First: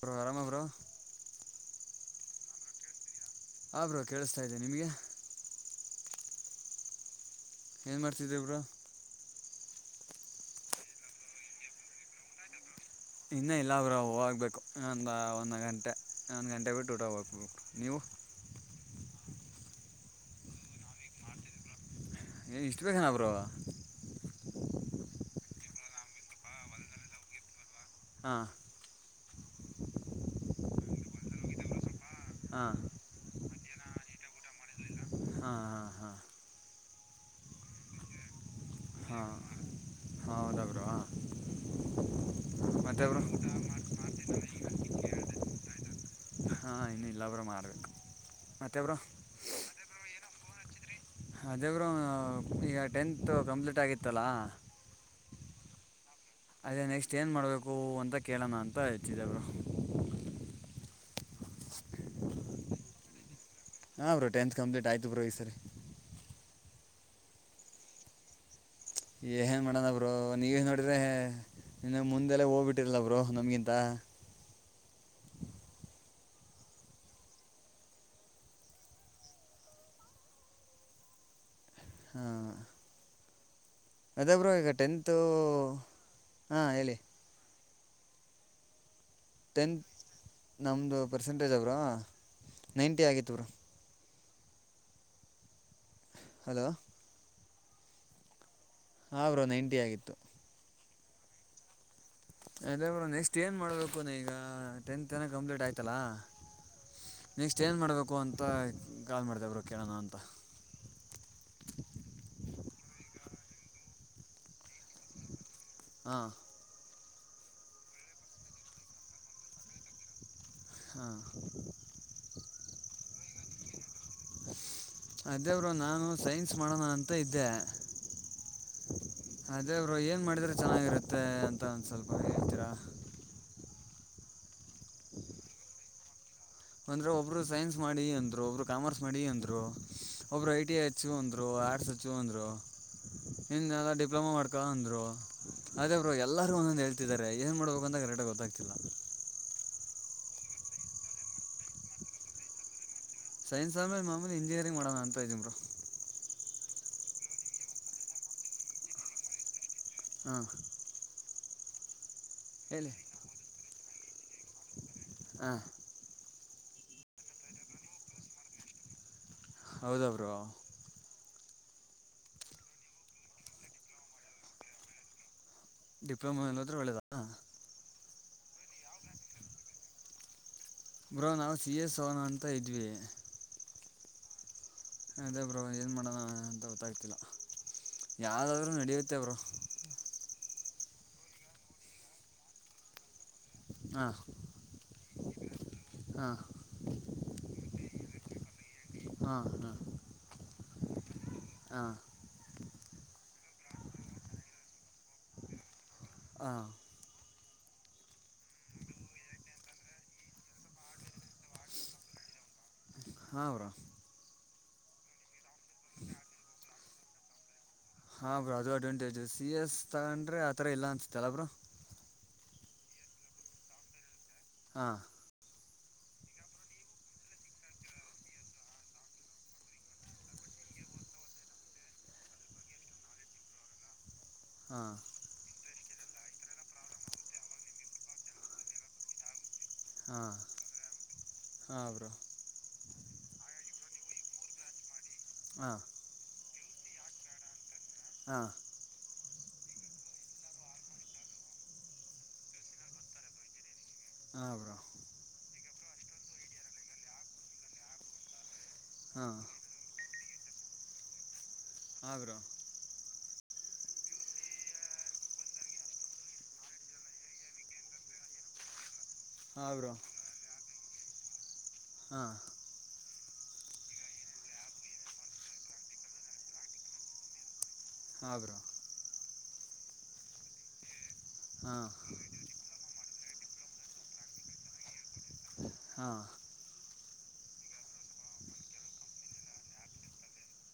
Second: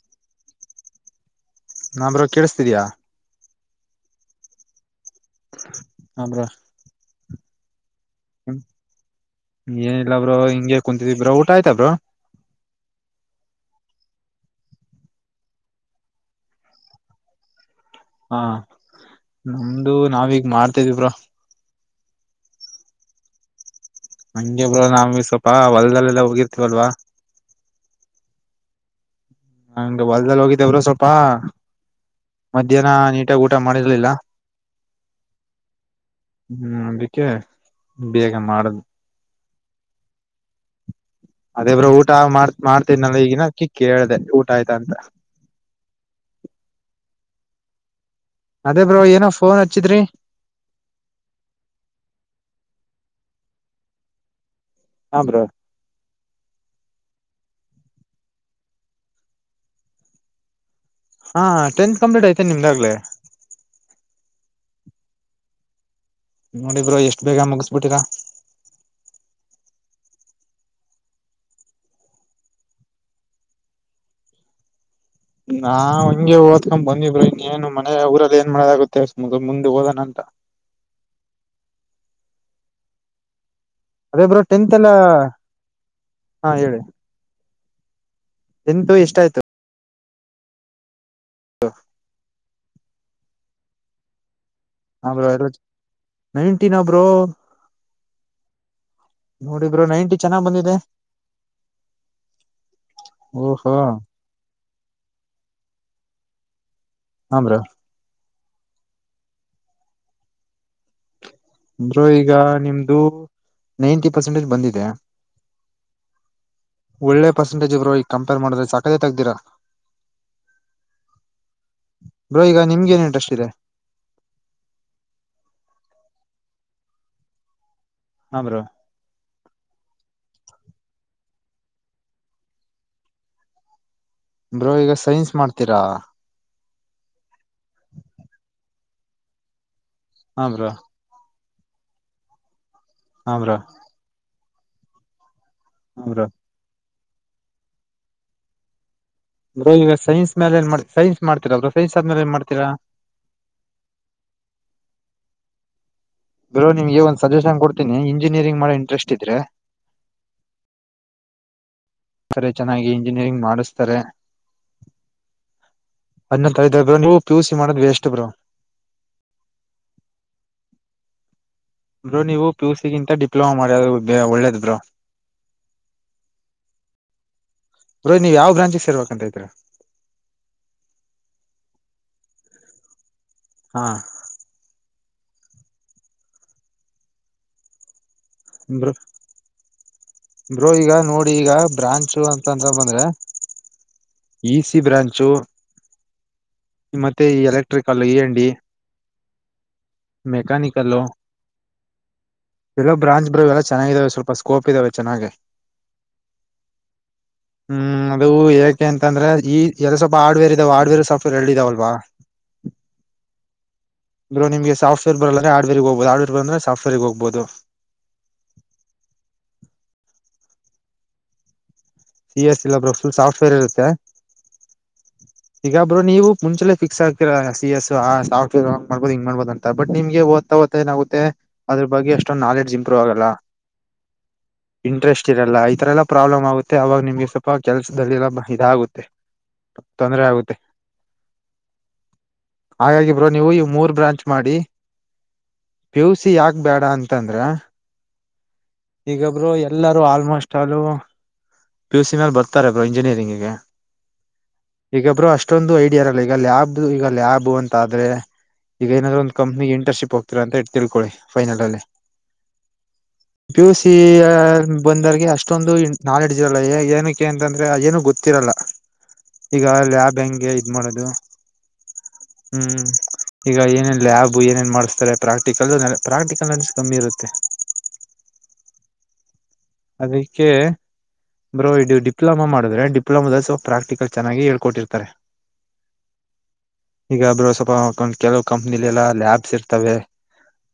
Bro ಆರಾಮ bro ನಾಮ್ bro ಕೇಳಸ್ತಿದಿಯಾ ಆ ಬ್ರೋ ಕೇಳಿಸ್ತಾ ಇದೆ ನಿಮ್ಗೆ ಹ ಬ್ರೊ ಏನ್ ಮಾಡ್ತಿದ್ದೆ ಬ್ರೊ ಏನಿಲ್ಲ ಬ್ರೊ ಹಿಂಗೆ ಕುಂತಿದ್ದೆ ಬ್ರೊ ಊಟ ಆಯ್ತಬ್ರೊ ಇನ್ನೂ ಇಲ್ಲಬ್ರೊ ಹೋಗ್ಬೇಕು ಇನ್ನೊಂದಾ ಒಂದು ಗಂಟೆ ಇನೊಂದ್ ಗಂಟೆ ಬಿಟ್ಟು ಊಟ ಹೋಗ್ಬೇಕ್ ನೀವು ಹಾ ನಮ್ದು ನಾವೀಗ್ ಮಾಡ್ತೈದಿವ್ ಬ್ರೊ ಏನ್ ಇಷ್ಟ್ ಬೇಗನ ಬ್ರೊ ಹಂಗೆ ಒನಾಮಿ ಸ್ವಲ್ಪ ಹೊಲ್ದಲ್ಲೆಲ್ಲಾ ಹೋಗಿರ್ತಿವಲ್ವಾ ಹಾ ಹಂಗೆ ಹೊಲ್ದಲ್ ಹೋಗಿದ್ದೇಬ್ರೊ ಸ್ವಪಾ ಹಾಂ ಮಧ್ಯಾಹ್ನಾ ನೀಟಾಗಿ ಊಟ ಮಾಡಿರ್ಲಿಲ್ಲ ಹಾಂ ಹಾಂ ಹಾಂ ಹ್ಮೂ ಅದಕ್ಕೆ ಬೇಗ ಮಾಡ್ದೆ ಹಾ ಹೌದಬ್ರೊ ಅದೆಬ್ರೊ ಊಟ ಮಾಡ್ ಮಾಡ್ತಿದ್ನಲ್ಲ ಬ್ರೋ ಈಗಿನು ಅದ್ಕಿ ಕೇಳ್ದೆ ಊಟ ಆಯ್ತ ಅಂತ ಹಾ ಇನ್ನು ಇಲ್ಲಬ್ರೊ ಮಾಡಬೇಕು ಮತ್ತೆ ಅದೇ ಬ್ರೋ ಬ್ರೊ ಏನೋ ಫೋನ್ ಹಚ್ಚಿದ್ರಿ ಅದೇಬ್ರೊ ಈಗ ಟೆಂತ್ ಕಂಪ್ಲೀಟ್ ಆಗಿತ್ತಲ್ಲ ಹಬ್ರೊ ಅದೇ ನೆಕ್ಸ್ಟ್ ಏನ್ ಮಾಡ್ಬೇಕೂ ಅಂತ ಕೇಳೋಣ ಅಂತ ಹಚ್ಚಿದ್ದೆ ಬ್ರೊ ಹಾ ಟೆಂತ್ ಕಂಪ್ಲೀಟ್ ಆಯ್ತ ನಿಮ್ದ್ ಆಗ್ಲೆ ಹಾ ಬ್ರೊ ಟೆಂತ್ ಕಂಪ್ಲೀಟ್ ಆಯ್ತು ಬ್ರೊ ಈ ಸರಿ ನೋಡಿ ಬ್ರೊ ಎಷ್ಟು ಬೇಗ ಮುಗಿಸ್ಬಿಟ್ಟಿರಾ ಏನ್ಮಾಡೋಣ ಬ್ರೊ ನೀವೇ ನೋಡಿದ್ರೆೆ ಇನ್ನ ಮುಂದೆಲ್ಲೇ ಹೋಗ್ಬಿಟ್ಟಿರಲ್ಲ ಬ್ರೊ ನಮ್ಗಿಂತ ನಾ ಹಂಗೆ ಓದ್ಕೊಂಡ್ ಬಂದಿವ್ ಬ್ರೊ ಇನ್ನೇನು ಮನೆೆ ಊರಲ್ಲಿ ಏನ್ ಮಾಡಗುತ್ತೆಅಸ್ಟಮುಗುದ್ ಮುಂದೆ ಹೋಗಣ ಅಂತ ಹಾ. [inaudible] ಅದೇ ಬ್ರೋ, ಈಗ ಟೆಂತು ಹಾ, ಹೇಳಿ? [inaudible] ನಿಂದು, ಇಷ್ಟ ಆಯ್ತು? [inaudible] ಟೆಂತ್, ನಮ್ಮದು ಪರ್ಸೆಂಟೇಜ್! ಬ್ರೋ, ನೈಂಟಿ ಆಗಿತ್ತು, ಬ್ರೋ! [inaudible] ಹ ಬ್ರೋ, ಹಗೋಚು, ಹಲೋ ನೈಟಿನಾ, ಬ್ರೋ? [inaudible] ನೋಡಿ, ಬ್ರೋ, ನೈಂಟಿ, ಚೆನ್ನಾಗಿ, ಬಂದಿದೆ? [inaudible] ಹಲೋ ಮೇಸ್ತ್ರಿ ಇವಾಗ ಏನು ಓಹೋ ಮಾಡಬೇಕು ನಾನಿವಾಗ, ಟೆಂತ್, ಕಂಪ್ಲೀಟ್, ಆಯ್ತಲ್ಲ! [inaudible] ಹಾ ಬ್ರೋ ನೆಕ್ಸ್ಟ್ ಏನ್ ಮಾಡ್ಬೇಕು ಅಂತ! ಕಾಲ್ ಮಾಡಿದೆ, ಕೇಳೋಣ ಅಂತ? [inaudible] ಬ್ರೋ, ಈಗ ನಿಮ್ದು ನೈಂಟಿ! ಪರ್ಸೆಂಟೇಜ್ ಬಂದಿದೆ. [inaudible] ಹಾ! [unintelligible] ಒಳ್ಳೆ, ಪರ್ಸೆಟೇಜ್, ಬ್ರೋ, ಈ ಕಂಪೇರ್ ಮಾಡ್ರೆ, ಸಕತಗಿ, ಇದೀರಾ? [inaudible] ಹಾಂ ಬ್ರೋ, ಈಗ ನಿಮ್ಗೆನ್! ಇಂಟರ್ಸೆಟ್, ಇದೇ? [inaudible] ಅದೇ ಬ್ರೋ, ನಾನು ಸೈನ್ಸ್ ಮಾಡೋಣ ಅಂತ ಇದ್ದೆ. [unintelligible] ಹ, ಬ್ರೋ! [inaudible] ಅದೇ, ಬ್ರೋ, ಏನು ಮಾಡಿದರೆೆ ಚೆನ್ನಾಗಿರುತ್ತೆ ಅಂತ, ಒಂದು ಸ್ವಲ್ಪ ಹೇಳ್ತೀರಾ? [unintelligible] ಬ್ರೋ, ಈಗ ಸೈನ್ಸ್ ಮಾಡ್ತೀರಾ? [inaudible] ಅಂದ್ರೆ, ಒಬ್ರು ಸೈನ್ಸ್ ಮಾಡಿ! ಅಂದ್ರು, ಒಬ್ರು ಕಾಮರ್ಸ್, ಮಾಡಿ, ಅಂದ್ರು, ಹಾ ಒಬ್ರು, I, bro T, I. [inaudible] Sachu, ಅಂದರು ಆರ್ಟ್ಸ್, ಸಾಚು, ಅಂದರು ಹಾ ಬ್ರೋ ಹಿಂದಲ್ಲ, ಡಿಪ್ಲೊಮಾ, ಬರುತ್ತೆ, ಅಂದರು. [unintelligible] ಅದೇ, ಬ್ರೋ! ಎಲ್ಲರು, ಒಂದೊಂದು ಹೇಳ್ತಿದ್ದಾರೆ ಏನ್ ಮಾಡ್ಬೇಕು ಅಂತ ಕರೆಕ್ಟಾಗಿ ಗೊತ್ತಾಗ್ತಿಲ್ಲ? [inaudible] ಈಗ, ಸೈನ್ಸ್, ಮೇಲೈ, ಏನ್ ಮಾಡಿ ಸೈನ್ಸ್ ಮಾಡ್ತಿರಾ, ಸನ್ಸ್ ಆದ್ಮೇ ಏನ್ ಮಾಡ್ತಿರಾ? [inaudible] ಸೈನ್ಸ್ ಅಧುಮೇಲೈ, ಮಾಮೂಲಿ, ಇಂಜಿಯರಿಂಗ್, ಮಾಡೋಣ, ಅಂತ, ಇದೀನಿ, ಬ್ರೋ? [inaudible] ಬ್ರೋ, ನಿಮ್ಗೆ, ಒಂದು, ಸಜಷನ್, ಕೊಡ್ತೀನಿ, ಇಂಜಿನಿಯರಿಂಗ್, ಮಾಡೋ, ಇಂಟ್ರೆಸ್ಟ್, ಇದ್ರೆ? [inaudible] ಹ. [inaudible] ಆ, ಕಡ್ಡೆ, ಚೆನ್ನಾಗಿ ಹೇಳಿ ಇಂಜಿನಿಯರಿಂಗ್ ಮಾಡಿಸ್ತಾರೆ? [inaudible] ಹ. [unintelligible] ಅಧ್ನಾ, ಕಲಿತರೇ, ಬ್ರೋ, ನೀವು, ಪಿಯುಸಿ, ಮಾಡೋದು, ವೇಸ್ಟ್, ಬ್ರೋ? [inaudible] ಹೌದ, ಬ್ರೋ? [inaudible] ಬ್ರೋ, ನೀವು, ಪಿ, ಯು, ಸಿ. ಗಿಂತ ಡಿಪ್ಲೊಮಾ ಮಾಡಿರೋದು, ಒಳ್ಳೇದು, ಬ್ರೋ? [inaudible] ಡಿಪ್ಲೊಮಾ, ಅಲ್ಲದ್ರೆ, ಒಳ್ಳೇದಾ? [inaudible] ಬ್ರೋ, ನೀವು ಯಾವ ಬ್ಯಾಂಕ್ ಅಂದುಕೊಂಡಿದ್ದೀರಾ? [inaudible] ಬ್ರೋ, ನಾವು, ಸಿ, ಎಸ್ ಹೋಗೋಣ, ಅಂತ ಇದ್ವಿ! [inaudible] ಹಾ. [inaudible] ಅದೇ, ಬ್ರೋ, ಏನು, ಮಾಡೋಣ! ಅಂತ ಗೊತ್ತಾಗ್ತಿಲ್ಲ, ಯಾರ್ದಾದ್ರೂ, ನಡೆಯುತ್ತೆ, ಬ್ರೋ. [inaudible] ಬ್ರೋ, ಈಗ ನೋಡಿ ಈಗ ಬ್ರಾಂಚುಗಳು, ಅಂತ ಬಂದ್ರೆ? [inaudible] ಹಾ, ಇ ಸಿ ಬ್ರಾಂಚು ಹಾ! [unintelligible] ಮತ್ತೆ, ಈ ಎಲೆಕ್ಟ್ರಿಕಲ್, ಇ, ಎನು, ಡಿ. [inaudible] ಹಾ, ಹಾ! [unintelligible] ಮೆಕಾನಿಕಲ್! [inaudible] ಇದೆಲ್ಲ ಬ್ರಾಂಡ್ ಬ್ರೋ, ಎಲ್ಲಾ, ಚೆನ್ನಾಗಿದ್ದಾವೆ? ಸ್ಕೋಪ್ ಇದ್ರೆ ಚೆನ್ನಾಗೆ! [inaudible] ಹ. [inaudible] [inaudible] [unintelligible] ಹ್ಮ್, ಅದು ಯಾಕೆ ಅಂತಂದ್ರೆ! ಈ, ಎಲ್ಲ, ಸ್ವಲ್ಪ ಆಡ್ವೇರ್, ಇದಾವೆ, ಆಡ್ವೇರ್, ಸ್ವಲ್ಪ, ಎರಡು ಇದಾವೆ, ಅಲ್ವಾ? [inaudible] ಇದೇ, ಊರ, ಹಾ, ಬ್ರೋ? [unintelligible] ಬ್ರೋ ನಿಮಗೆ ಸಾಫ್ಟ್ವೇರ್ ಬರಲ್ಲ ಅಂದ್ರೆ, ಹಾರ್ಡ್ವೇರ್, ಹೋಗಬಹುದು, ಹಾರ್ಡ್ವೇರ್ ಬರಲ್ಲ ಅಂದ್ರೆ ಸಾಫ್ಟ್ವೇರ್ಗೆ, ಹೋಗಬಹುದು? [inaudible] ಹಾ, ಬ್ರೋ, ಅಡ್ವಾಂಟೇಜು, ಸಿ, ಎಸ್. ತಗೊಂಡ್ರೆ, ಆತರ, ಇಲ್ಲಾ, ಅನಿಸುತ್ತೆ, ಅಲ್ವಾ ಬ್ರೋ? [inaudible] ಸಿ ಎಸ್ ಇಲ್ ಒಬ್ಬ ಫುಲ್ ಸಾಫ್ಟವೇರ್ ಇರುತ್ತೆ ಹಾ ಈಗ ಬ್ರೋ ನೀವು ಮುಂಚೆ ಫಿಕ್ಸ್ ಆತೀರ ಸಿ ಎಸ್ ಆ ಸಾಫ್ಟವೇರ್ ಮಾಡಬದು ಹಿಂಗ ಮಾಡ್ಬೋುದು ಅಂತ ಬಟ್ ನಿಮ್ಗೆಓದ್ ಏನಾಗುತ್ತೆ ಅದ್ರ ಬಗ್ಗೆ ಎಷ್ಟೊ ನಾಲೆಡ್ಜ್ ಇಂಪ್ರೂವ್ ಆಗಲ್ಲ ಹಾಂ ಇಂಟ್ರೆಸ್ಟ್ ಸಿಗಲ್ಲ ಈ ತರ ಎಲ್ಲ ಪ್ರಾಬ್ಲಮ್ ಆಗುತ್ತೆ ಆಗ ನಿಮ್ಗೆ ಸ್ವಲ್ಪ ಕೆಲ್ಸದಲ್ಲಿ ಎಲ್ಲಾ ಇದ ಆಗುತ್ತೆ ತೊಂದ್ರ ಹಾಂ ಆಗುತ್ತೆ ಹಾಂ ಬ್ರೋ ಹಾಗಾಗಿ ಬ್ರೋ ನೀವು ಇ ಮೂರ್ ಬ್ರಾಂಚ್ ಮಾಡಿ ಹ ಪಿಯುಸಿ ಯಾಕೆ ಬೇಡ ಅಂತಂದ್ರೆ ಹ ಈಗ ಬ್ರೋ ಎಲ್ಲಾರೂ almost all P U C ಮೇಲೆ ಬರ್ತಾರೆ ಅವರು ಇಂಜಿನಿಯರ ಗೆ ಹ ಬ್ರೋ ಈಗಬ್ರು ಅಷ್ಟೊಂದು ಐಡಿಯಾ ಇರಲ್ಲ ಈಗ ಲ್ಯಾಬ್ ಈಗ ಲ್ಯಾಬ್ ಅಂತ ಆದ್ರೆ ಈಗ ಏನಾದ್ ಒಂದು ಹಾಂ ಕಂನಿ ಇಂಟರ್ನ್ಶಿಪ್ ಹೋಗತರ ಅಂತ ಹೇಳ ತಿಳ್ಕೊಳ್ಳಿ ಫೈನಲ್ ಅಲ್ಲಿ ಹಾ ಬ್ರೋ ಪಿ ಯು ಸಿ ಬಂದರ್ಗೆ ಅಷ್ಟೊಂದು ನಾಲೆಡ್ಜ್ ಇರಲ್ಲ ಏನಕ್ಕೆ ಅಂತಂದ್ರೆ ಏನ ಗೊತ್ತಿರಲ್ಲ ಈಗ ಹಾಂ ಲ್ಯಾಬ್ ಹೆಂಗೆ ಇದ್ ಮಾಡೋದು ಹಾ ಹ್ಮ್ ಈಗ ಏನೇನ್ ಲ್ಯಾಬ್ ಏನೇನ್ ಮಾಡಿಸ್ತಾರೆ ಪ್ರಾಕ್ಟಿಕಲ್ ಪ್ರಾಕ್ಟಿಕಲ್ ನಾಲಜ್ ಕಮ್ಮಿ ಇರುತ್ತೆ ಹಾ ಬ್ರೋ ಅದಕ್ಕೆ ಬ್ರೋ ಹಾಂ ಇದು ಡಿಪ್ಲೊಮಾ ಮಾಡಿದ್ರೆ ಡಿಪ್ಲೊಮಾ ನಲ್ಲಿ ಪ್ರಾಕ್ಟಿಕಲ್ ಚನ್ನಾಗಿ ಹೇಳಿ ಕೊಡತಾರೆ ಹಾ ಈಗ ಅಬ್ರು ಸ್ವಲ್ಪ ಕೆಲವು ಕಂಪ್ನಿಲಿ ಎಲ್ಲ ಲ್ಯಾಬ್ಸ್ ಇರ್ತವೆ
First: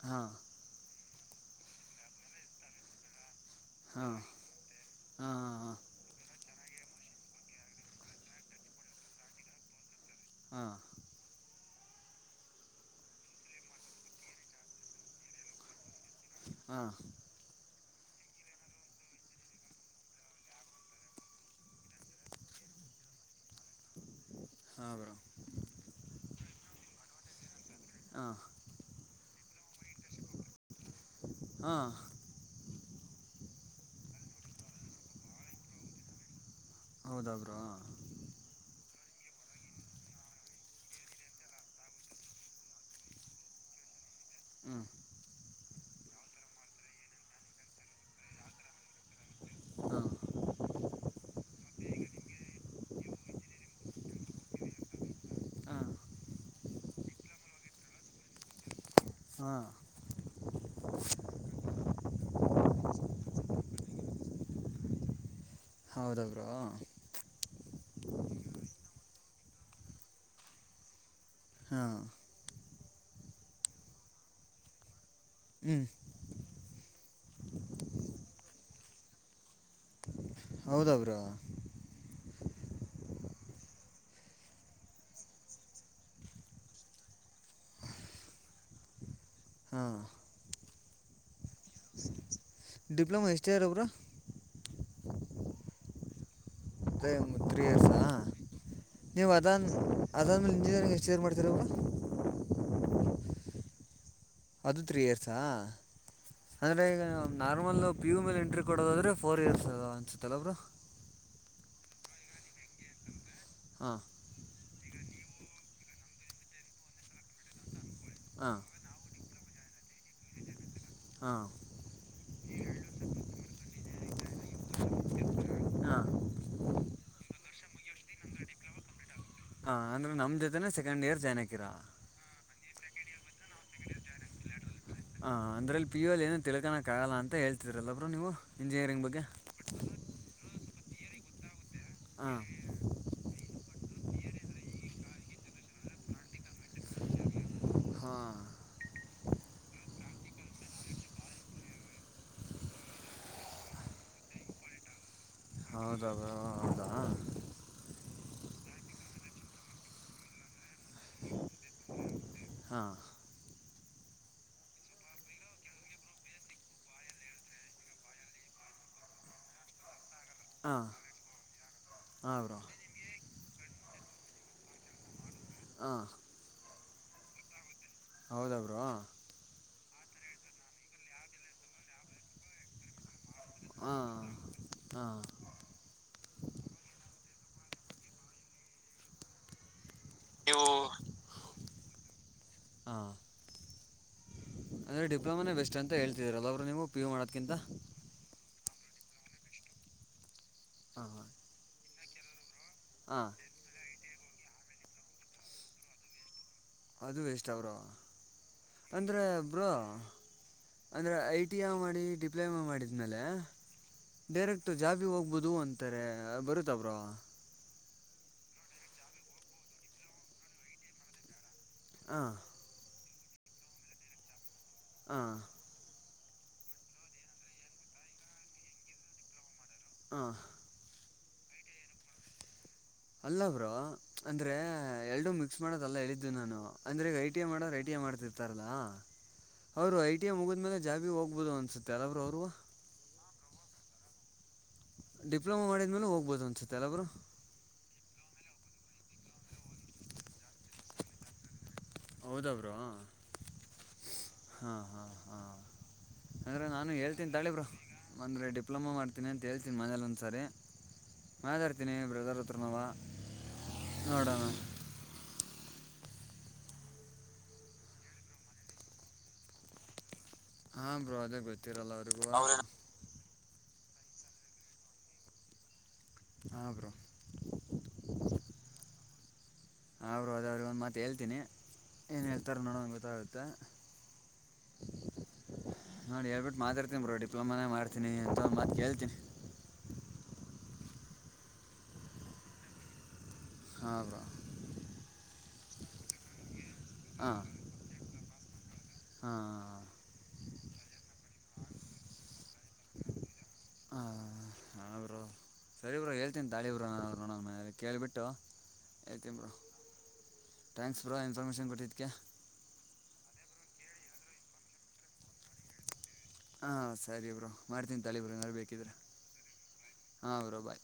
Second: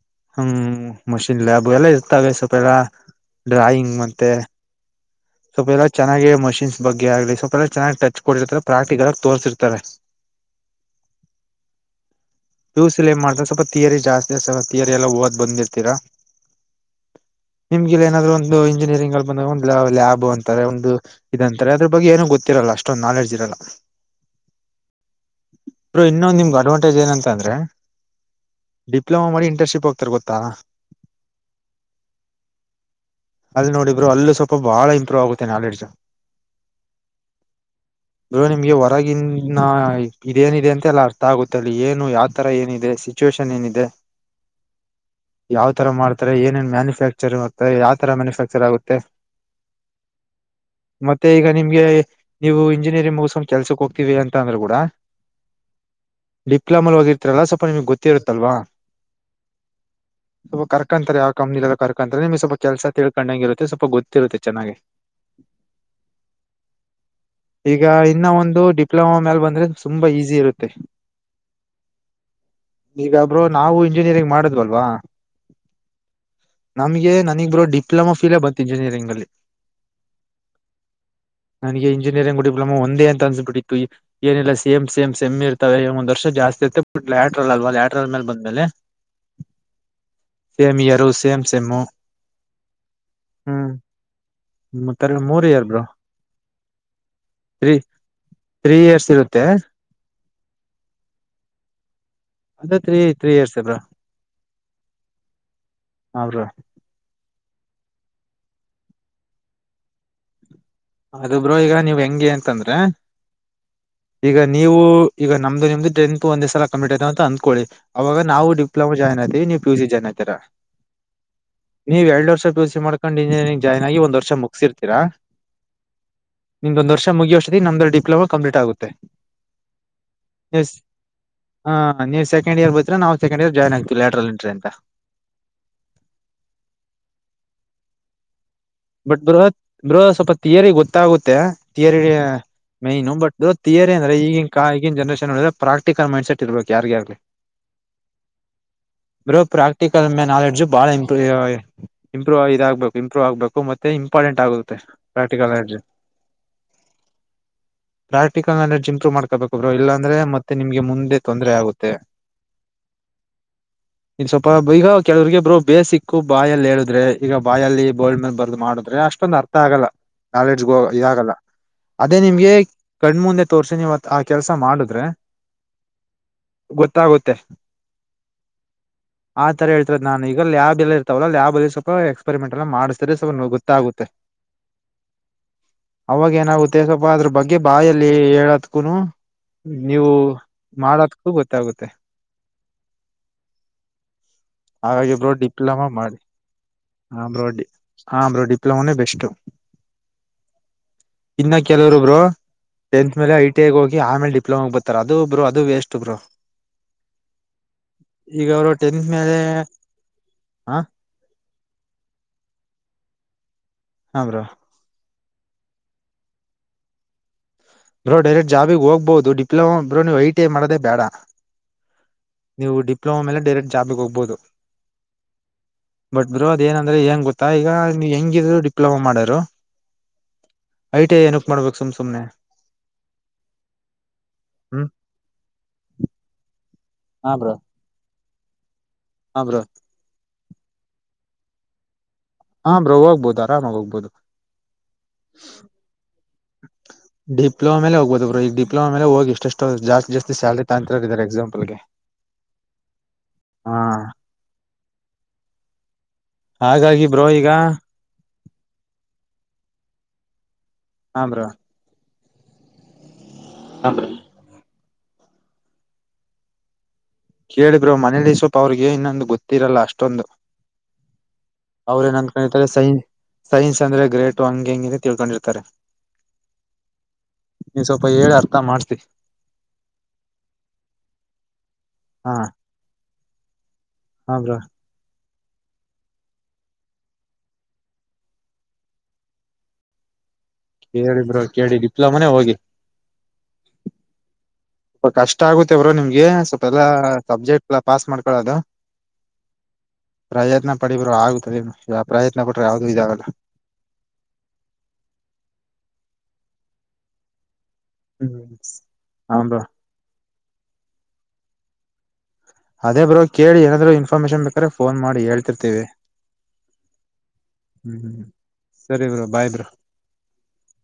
ಹಾ ಹ್ಮ್ ಮಷಿನ್ ಲ್ಯಾಬ್ ಎಲ್ಲ ಇರ್ತವೆ ಸ್ವಲ್ಪ ಎಲ್ಲ ಡ್ರಾಯಿಂಗ್ ಮತ್ತೆ ಹಾ ಸ್ವಲ್ ಎಲ್ಲ ಚೆನ್ನಾಗ ಮಷಿನ್ಸ್ ಬಗ್ಗೆ ಆಗ್ಲಿ ಸ್ವಲ್ಪ ಚೆನ್ನಾಗಿ ಟಚ್ ಕೊಟ್ಟಿರ್ತ ಪ್ರಾಕ್ಟಿಕಲ್ ಆಗ ತೋರ್ಸಿರ್ತಾರೆ ಹಾ [inaudible] ಪಿಯುಸಿ ಲೀ ಎನ್ ಮಾಡ್ತಾರೋ ಸ್ವಲ್ಪ ತೀಯರಿ ಜಾಸ್ತಿ ತೀಯರಿ ಎಲ್ಲ ಓದ್ ಬಂದಿರ್ತೀರಾ ಹಾ ನಿಮ್ಗೆಲ್ಲಿ ಏನಾದ್ರು ಒಂದು ಇಂಜಿನಿಯರಿಂಗ್ ಅಲ್ಲಿ ಬಂದಾಗ ಒಂದು ಲ್ಯಾಬ್ ಅಂತಾರೆ ಒಂದು ಇದಂತಾರೆ ಅದ್ರ ಬಗ್ಗೆ ಏನ ಗೊತ್ತರಲ್ಲ ಅಷ್ಟೊಂದು ನಾಲೆಜ್ ಇರಲ್ಲ ಹಾ ಬ್ರೋ ಇ ಇನ್ನೊಂದು ನಿಮ್ಗೆ ಅಡ್ವಾಂಟೇಜ್ ಏನಂತ ಅಂದ್ರೆ ಹಾ ಡಿಪ್ಲೊಮಾ ಮಾಡಿ ಇಂಟರ್ನ್ಶಿಪ್ಪ್ ಹೋಗ್ತಾರೆ ಗೊತ್ತಾ ಹಾ ಅಲ್ಲಿ ನೋಡಿ ಬ್ರೋ ಅಲ್ಲೂ ಸ್ವಲ್ ಬಹಳ ಇಂಪ್ರೂವ್ ಆಗುತ್ತೆ ನಾಲೆಜ್ ಹೌದಬ್ರು ಇ ನಿಮ್ಗೆ ಹೊರಗಿನ ಇದೇನಿದೆ ಅಂತೆ ಎಲ್ಲ ಅರ್ಥ ಆಗುತ್ತಲ್ಲಿ ಏನು ಯಾವ್ ತರ ಏನಿದೆ ಏನಿದೆ ಹ್ಞೂ ಯಾವರ ಮಾಡ್ತಾರೆ ಏನ ಮ್ಯಾನಫ್ಯಾಕ್ಚತಾರೆ ತರ ಮ್ಯಾನುಫ್ಯಾಕ್ಚರ್ ಆಗುತ್ತೆ ಹಾಂ ಮತ್ತೆ ಈಗ ನಿಮ್ಗೆ ನೀವು ಇಂಜಿನಿಯರಿಂಗ ಮುಸುಕೊಂಡು ಕೆಲ್ಸಕ್ ಹೋಗ್ತಿವಿ ಅಂತ ಅಂದ್ರೆ ಕೂಡ ಹಾಂ ಡಿಪ್ಲೊಮಾ ಹೋಗರ್ತಾರಲ್ಲ ಸ್ವಪಮ್ಗೆ ಗೊತ್ತಿರುತ್ತಲ್ವಾ ಹಾ ಸೆಲ್ಫ್ ಕರ್ಕಂತಾರೆ ಕಂಪನಿ ಎಲ್ಲ ಕರ್ಕಂತಾರೆ ನಿಮ್ ಸ್ಲ್ಪ ಕೆಲ್ಸ ತಿಳ್ಕೊಂಡಂಗ ಇರುತ್ತೆ ಸ್ವಲ್ಪ ಗೊತ್ತಿರುತ್ತೆ ಚೆನ್ನಾಗಿ ಹೌದ ಬ್ರೋ ಈಗ ಇನ್ನ ಒಂದು ಡಿಪ್ಲೊಮಾ ಮೇಾಲ ಬಂದ್ರೆ ತುಂಬಾ ಈಸಿ ಇರುತ್ತೆ ಹಾ ಈಗ ಬ್ರೋ ನಾವು ಇಂಜಿನಿಯರಿಂಗ್ ಮಾಡದ್ವಲ್ವಾ ಹ್ಞೂ ನಮ್ಗೆ ನನಗ್ ಬರೋ ಡಿಪ್ಲೊಮಾ ಫೀಲ್ ಬಂತು ಇಂಜಿನಿಯರಿಂಗಲ್ಲಿ ಹೌದ ಬ್ರೋ ನನಗೆ ಇಂಜಿನಿಯರಿಂಗ ಡಿಪ್ಲೊಮಾ ಒಂದ ಅನ್ಸಸ ಬಟ್ಟಿತ್ತು ಏನಿಲ್ಲ ಸೇಮ್ ಸೇಮ್ ಇರ್ತವೆ ಒಂದ ವರ್ಷ ಜಾಸ್ತಿ ಇರ್ತ್ತೆ ಬಟ್ ಲ್ಯಾಟ್ರಲ್ ಅಲ್ವಾ ಲ್ಯಾಟ್ರಲ್ ಮೇಲೆ ಬಂದೇಲೆ ಹಾಂ same year same same diploma ಇಷ್ಟ ಇಯರ್ ಬ್ರೋ ಮತ್ತ ಮೂರು ಇಯರ್ ಬ್ರೋ ಅದೇ ತ್ರೀ ಇಯರ್ಸಾ ತ್ರೀ ಇಯರ್ಸ್ ನೀವು ಇರುತ್ತೆ ಅದನ್ ಅದಾದೇಲೆ ಇಜಿನಿಯರಿಂಗ ಯಷ್ಟು ಇಯರ್ ಮಾಡತೀರಾ ಬ್ರೋ ಅದೇ ತ್ರೀ ತ್ರೀ ಇಯರ್ಸ್ ಅಲ್ರಾ ಅದು ತ್ರೀ ಇಯರ್ಸಾ ಹ ಬ್ರೋ ಅಂದ್ರೆ ಈಗ ನಾರ್ಮಲ್ ಪಿ ಯ ಮೇಲೆ ಎಂಟ್ರಿ ಕೊಡೋದಾದರೆ ಫೋರ್ ಇಯರ್ಸ್ದ ಅನಸುತ್ತಲ್ ಬ್ರೋ ಅದು ಬ್ರೋ ಈಗ ನೀವ್ ಹೆಂಗೆ ಅಂತಂದ್ರ ಹಾ ಈಗ ನೀವು ಈಗ ನಮ್ದು ನಿಮ್ದು ಟೆನ್ತ್ ಒಂದ ದಸಲ ಕಂಪ್ಲೀಟ್ ಆಯತ ಅಂತ ಅಂದ್ಕೊಳ್ಳಿ ಅವಾಗ ನಾವು ಹಾಂ ಡಿಪ್ಲೋಮ ಜಾಯನ್ ನೀವು ಡಿಪ್ಲೊಮಾ ಜಾಯನ್ ಆಗ್ತೀರಾ ಹಾ ನೀವು ಎರಡ್ ವರ್ಷ ಪಿ ಯು ಸಿ ಮಾಕೊಂಡು ಇಂಜಿನಿಯಂಗ್ ಜೋನ್ ಒಂದ್ ಮುಗಸಿ ತೀರ ಹಾಂ ನಿಮೊಂದಂದು ವರ್ಷ ಮುಗಿುವಷ್ಟದ ನಮ್ದ ಡಿಪ್ಲೋಾ ಕಂಪ್ಲಟ್ ಆಗುತ್ತೆ ಹ ಅಂದ್ರೆ ನಮ ಜೋತೆೇನೆ ಸೆಕೆಂಡ್ ಇಯರ್ ಜೋನ್ ಆಗ್ತೀರಿ ನೀವು ಸೆಕೆಂಡ್ ಇಯರ್ ಜೋನ್ ನವು ಸೆಕೆಂಡ್ ಇಯಾರ ಜಾಯನ್ ಆಗ್ತವಿ ಲ್ಯಾಟ್ರಲ್ ಅಂತ ಹ ಅಂದ್ರಲ್ಲಿ ಪ ಯು ಎ ಏನು ತಿಳ್ಕೋಕ್ಕಾಗಲ್ಲ ಅಂತ ಹೇಳ್ತಿದ್ರಲ್ಲಬರು ನೀವು ಇಂಜಿನಿಯರಿಂಗ್ ಬಟ್ ಬಗ್ಗೆ ಬ್ರೋ ಸ್ವಲ್ಪ ತಿಯರಿ ಗೊತ್ತಾಗುತ್ತೆ ತಿಯರಿ ಹಾಂ ಮೈನು ಬಟ್ದು ತಾಯರಿ ಅಂದ್ರ ಈಗ ಕ ಈಗ ಜನರೇಶನ್ ಪ್ರಾಕ್ಟಿಕಲ್ ಮೈಂಡ್ ಸೆಟ್ ಇರ್ಬೇಕು ಯಾರ್ಗ ಯಾರ್ಲಿ [unintelligible] ಹಾಂ ಬ್ರೋ ಪ್ರಾಕ್ಟಿಕಲ್ ನಾಲೆಡ್ಜು ಬಹಳ ಇಂಪ್ರೂವ್ ಇದಾಗಗ್ಬೇಕು ಇಂಪ್ರೂವ್ ಆಗ್ಬೇಕು ಮತ್ತೆ ಇಂಪಾರ್ಟೆಂಟ್ ಆಗುತ್ತೆ ಪ್ರಾಕ್ಟಿಕಲ್ ನಾಲೆಜ್ ಹೌದಾ ಬ್ರೋ ಹೌದಾ ಪ್ರಾಕ್ಟಿಕಲ್ ನಾಲೆಜ್ ಇಂಪ್ರೂವ್ ಮಾಡಬೇಕು ಇಲ್ಲ ಮಾತೆ ನಿಮಗೆ ಮುಂದೆ ತೊಂದರೆ ಆಗುತ್ತೆ ಹಾ [unintelligible] ಇನ್ ಸ್ವಲ್ಪ ಈಗ ಕೆಲವ್ರರಿಗೆಬ್ರು ಬೇಸಿಕ್ ಬಾಯಲ್ಲಿ ಹೇಳುದ್ರೆ ಈಗ ಬಾಯ ಅಲ್ಲಿ ಬೋಲ್ಡ್ ಮನ್ ಬ ಮಾಡುದ್ರೆ ಅಷ್ಟೊಂದು ಅರ್ಥ ಆಗಲ್ಲ ನಾಲೆಡ್ಜ್ ಹಾಂ ಇದಾಗಲ್ಲ ಅದೇ ಹಾಂ ನಿಮ್ಗೆ ಬ್ರೋ ಕಣ್ಮುಂದೆ ತೋರ್ಸಿನಿವತ್ ಆ ಕೆಲ್ಸ ಮಾಡುದ್ರೆ ಹ ಗೊತ್ತಾಗುತ್ತೆ ಹೌದ ಬ್ರೋ ಆತರ ಹೇಳ್ತರದ ನನ್ ಈಗ ಲ್ಯಾಬ್ ಎಲ್ಲ ಇರ್ತವಲ್ಲ ಲ್ಯಾಬ್ ಅಲ್ಲಿ ಸ್ವಲ್ಪ ಎಕ್ಸಪೆರಿ ಮೆಂಟ್ ಮಾಡ್ತೀರಿ ಹಾ ಹಾ ಅವಾಗ ಏನಾಗುತ್ತೆಪ್ಪಾ ಅಂದ್ರೆ ಬಗ್ಗೆ ಬಾಯಲ್ಲಿ ಹೇಳತ್ಕೂನು. ನೀವು ನೀವು ಮಾಡದಕ್ಕೂ ಗೊತ್ತಾಗುತ್ತೆ. ಹಾಂ ಅಂದರೆ ಹಾಗಾಗಿ ಬ್ರೋ ಡಿಪ್ಲೊಮೊನೇ ಬೆಸ್ಟ್ ಡಿಪ್ಲೋಮಾ ಅಂತ ಮಾಡಿ ಹೇಳ್ತಿದ್ದೀರಲ್ಲ ಅವರು ನೀವು ಪಿ ಯು ಆ ಬ್ರೋ ಮಾಡೋದ್ಕಿಂತ ಡಿ ಹಾ ಬ್ರೋ ಡಿಪ್ಲೊಮಾನೇ ಬೆಸ್ಟು ಹಾಂ ಹಾಂ ಇನ್ನ ಕೆಲವರು ಬ್ರೋ. ಟೆಂತ್ ಹಾಂ ಮೇಲೆ ಐ ಟಿ ಐ ಗೆ ಹೋಗಿ ಆಮೇಲೆ ಡಿಪ್ಲೊಮಾಗ ಬರ್ತಾರೆ ಅದು ಬ್ರೋ ಅದು ವೆಸ್ಟ್ ಬ್ರೋ. ಅದು ವೇಸ್ಟ್ ಬ್ರೋ ಈಗ ಅವರು ಟೆಂತ್ ಅಂದ್ರೆ ಮೇಲೆ ಬ್ರೋ ಹ ಅಂದ್ರೆ ಐ ಟಿ ಐ ಮಾಡಿ ಡಿಪ್ಲೊಮಾ ಮಾಡಿದ ಮೇಲೆ. ಹಾ ಬ್ರೋ ಡೈರೆಕ್ಟ್ ಜಾಬಿಗೆ ಹೋಗ್ಬೋದು ಅಂತಾರೆ ಬರುತ್ತ ಬ್ರೋ. ಬ್ರೋ ಡೈರೆಕ್ಟ್ ಜಾಬಿಗೆ ಹೋಗ್ಬಹುದು ಡಿಪ್ಲೋಮಾ ಬ್ರೋ ನೀವು ಐಟಿಐ ಮಾಡದೇ ಬೇಡ. ಹ್ಹಾ. ನೀವು ಡಿಪ್ಲೋಮಾ ಮೇಲೆ ಡೈರೆಕ್ಟ್ ಜಾಬಿಗೆ ಹೋಗಬಹುದು. ಹಾ ಬಟ್ ಬ್ರೋ ಅದ ಏನಂದ್ರೆ ಹೆಂಗ ಗೊತ್ತಾ ಈಗ ನೀ ಹೆಂಗಿದ್ರು ಡಿಪ್ಲೊಮಾ ಮಾಡರು. ಹಾಂ ಐ ಟಿ ಐ ಏನಕ್ ಮಾಡ್ಬೇಕು ಸುಮ್ ಸುಮ್ಮನೆ. ಅಲ್ಲ ಬ್ರೋ ಅಂದ್ರೆ ಹ್ಮ್ ಎರಡು ಮಿಕ್ಸ್ ಮಾಡದ ಅಲ್ಲ ಹೇಳಿದ್ದು ನಾನು ಅಂದ್ರೆ ಐ ಟ ಐ ಮಾಡ ಟ ಮಾಡ್ತಿರ್ತಾರಲ್ಲಾ. ಹ್ ಬ್ರೋ. ಅವರು ಐ ಟಿ ಎ ಮುಗಿದ್ಮೇಲೆ ಜಾಬಗೆ ಹೋಗ್ಬೋದು ಅನ್ಸುತ್ತೆ ಎಲ್ಲ ಅವರು ಅವ್ರು. ಹಾ ಬ್ರೋ ಹೋಗ್ಬೋದು ಆರಾಮಾಗ ಹೋಗ್ಬೋದು. ಡಿಪ್ಲೊಮಾ ಮಾಡಿದ್ಮೇಲೆ ಹೋಗ್ಬಹದು ಅನ್ಸುತ್ತೆ ಅಲ್ಲ ಬ್ರೋ. ಡಿಪ್ಲೋಮಾ ಮೇಲೇ ಹೋಗ್ಬೋದು ಬ್ರೋ ಈ ಡಿಪ್ಲೋಮ ಮೇ ಲೇ ಹೋಗ ಇಷ್ಟ ಜಸ್ತಿ ಜಾಸ್ ಸಾಲರಿ ತಗಂತರ ಇದಾರೆ ಎಕ್ಸಾಂಪಲ್ಗೆ. ಹೌದ ಬ್ರೋ. ಹಾ ಹಾ ಹಾ ಹಾ ಅಂದ್ರೆ ನಾನು ಹಾಗಾಗಿ ಹೇಳ್ತೀನಿ ಈಗ ತಗೊಳಿ ಬ್ರೋ. ಅಂದರೆ ಡಿಪ್ಲೊಮಾ ಮಾಡ್ತೀನಿ ಅಂತ ಹೇಳ್ತೀನಿ ಮನೇಲಿ ಒಂದ್ಸರಿ ಹಾ ಬ್ರೋ ಮಾತಾಡ್ತೀನಿ ಬ್ರದರ್ ಹತ್ರನವ. ನೋಡೋ. ಕೇಳಿ ಬ್ರೋ ಮನೆಯಲ್ಲಿ ಸ್ವಪ ಅವ್ರಿಗೆ ಇನ್ನೊಂದು ಗೊತ್ತಿರಲ್ಲ ಅಷ್ಟೊಂದು. ಹಾ ಬ್ರೋ ಅದೇ ಗೊತ್ತಿರಲ್ಲ ಅವ್ರ ಏನ್ ಅವ್ರಿಗೂನು. ಅನ್ಕೊಂಡಿರ್ತಾರೆ ಸೈ ಸೈನ್ಸ್ ಅಂದ್ರೆ ಗ್ರೇಟು ಹೆಂಗ ಹಿಂಗೆ ತಿಳ್ಕೊಂಡಿರ್ತಾರೆ. ಹಾ ಬ್ರೋ ನೀವ್ ಸ್ವಲ್ಪ ಹೇಳಿ ಅರ್ಥ ಮಾಡಬಿಡಿ. ಅವರು ಅದ ಅವ್ರಿಗೆ ಒಂದು ಮಾತು ಹೇಳ್ತೀನಿ ಏನು ಹೇಳ್ತಾರ ನೋಡೋಣ ಗೊತ್ತಾಗುತ್ತೆ. ಹ ಬ್ರೋ. ನೋಡಿ ಹೇಳ್ಬಿಟ್ಟು ಮಾತಾಡ್ತೀನಿ ಬ್ರೋ ಡಿಪ್ಲೊಮಾನೇ ಮಾಡ್ತೀನಿ ಅಂತ ಒಂದ್ ಮಾತ್ ಕೇಳ್ತೀನಿ. ಕೇಳಿ ಬ್ರೋ ಕೇಳಿ ಡಿಪ್ಲೊಮಾನೇ ಹೋಗಿ. ಹ್ಹ ಬ್ರೋ. ಸ್ವಲ್ಪ ಕಷ್ಟ ಆಗುತ್ತೇ ಬ್ರೋ ನಿಮ್ಗೆ ಸ್ವಲ್ಪ ಎಲ್ಲಾ ಹಾಂ ಸಬ್ಜೆಕ್ಟ್ ಎಲ್ಲ ಪಾಸ್ ಮಾಡ್ಕೊಳದು. ಹಾಂ ಪ್ರಯತ್ನ ಪಡಿ ಬ್ರೋ ಆಗುತ್ತ ಯಾವ ಪ್ರಯತ್ನ ಪಟ್ರೆ ಯಾವ್ದೂ ಇದಾಗಲ್ಲ. ಹ ಹಾ ಬ್ರೋ ಸರಿ ಬ್ರೋ ಹೇಳ್ತೀನಿ ತಗಳಿ ಬ್ರೋ ನೋಡಂ ಮನೇಲಿ. ಕೇಳಿಬಿಟ್ಟು ಹ್ಮ್ ಹೇಳ್ತೀನಿ ಬ್ರೋ ಥ್ಯಾಂಕ್ಸ್ ಬ್ರೋ ಇನ್ಫಾರ್ಮೇಷನ್ ಕೊಟ್ಟಿದ್ದಕ್ಕೆ. ಅದೇ ಬ್ರೋ ಕೇಳ ಏನಾದ್ರು ಇನ್ಫಾರ್ಮೇಷನ್ ಬೇಕಾರ ಫೋನ್ ಮಾಡಿ ಹೇಳ ಹಾ ಸರಿ ಬ್ರೋ ಮಾಡ್ತೀನಿ ತಗಳಿ ಹ್ಮ್ ಬ್ರೋ ಏನಾದ್ರೂ ಬೇಕಿದ್ರ. ಸರಿ ಬ್ರೋ ಬಾಯ್ ಬ್ರೋ ಹಾ ಬ್ರೋ ಬಾಯ್.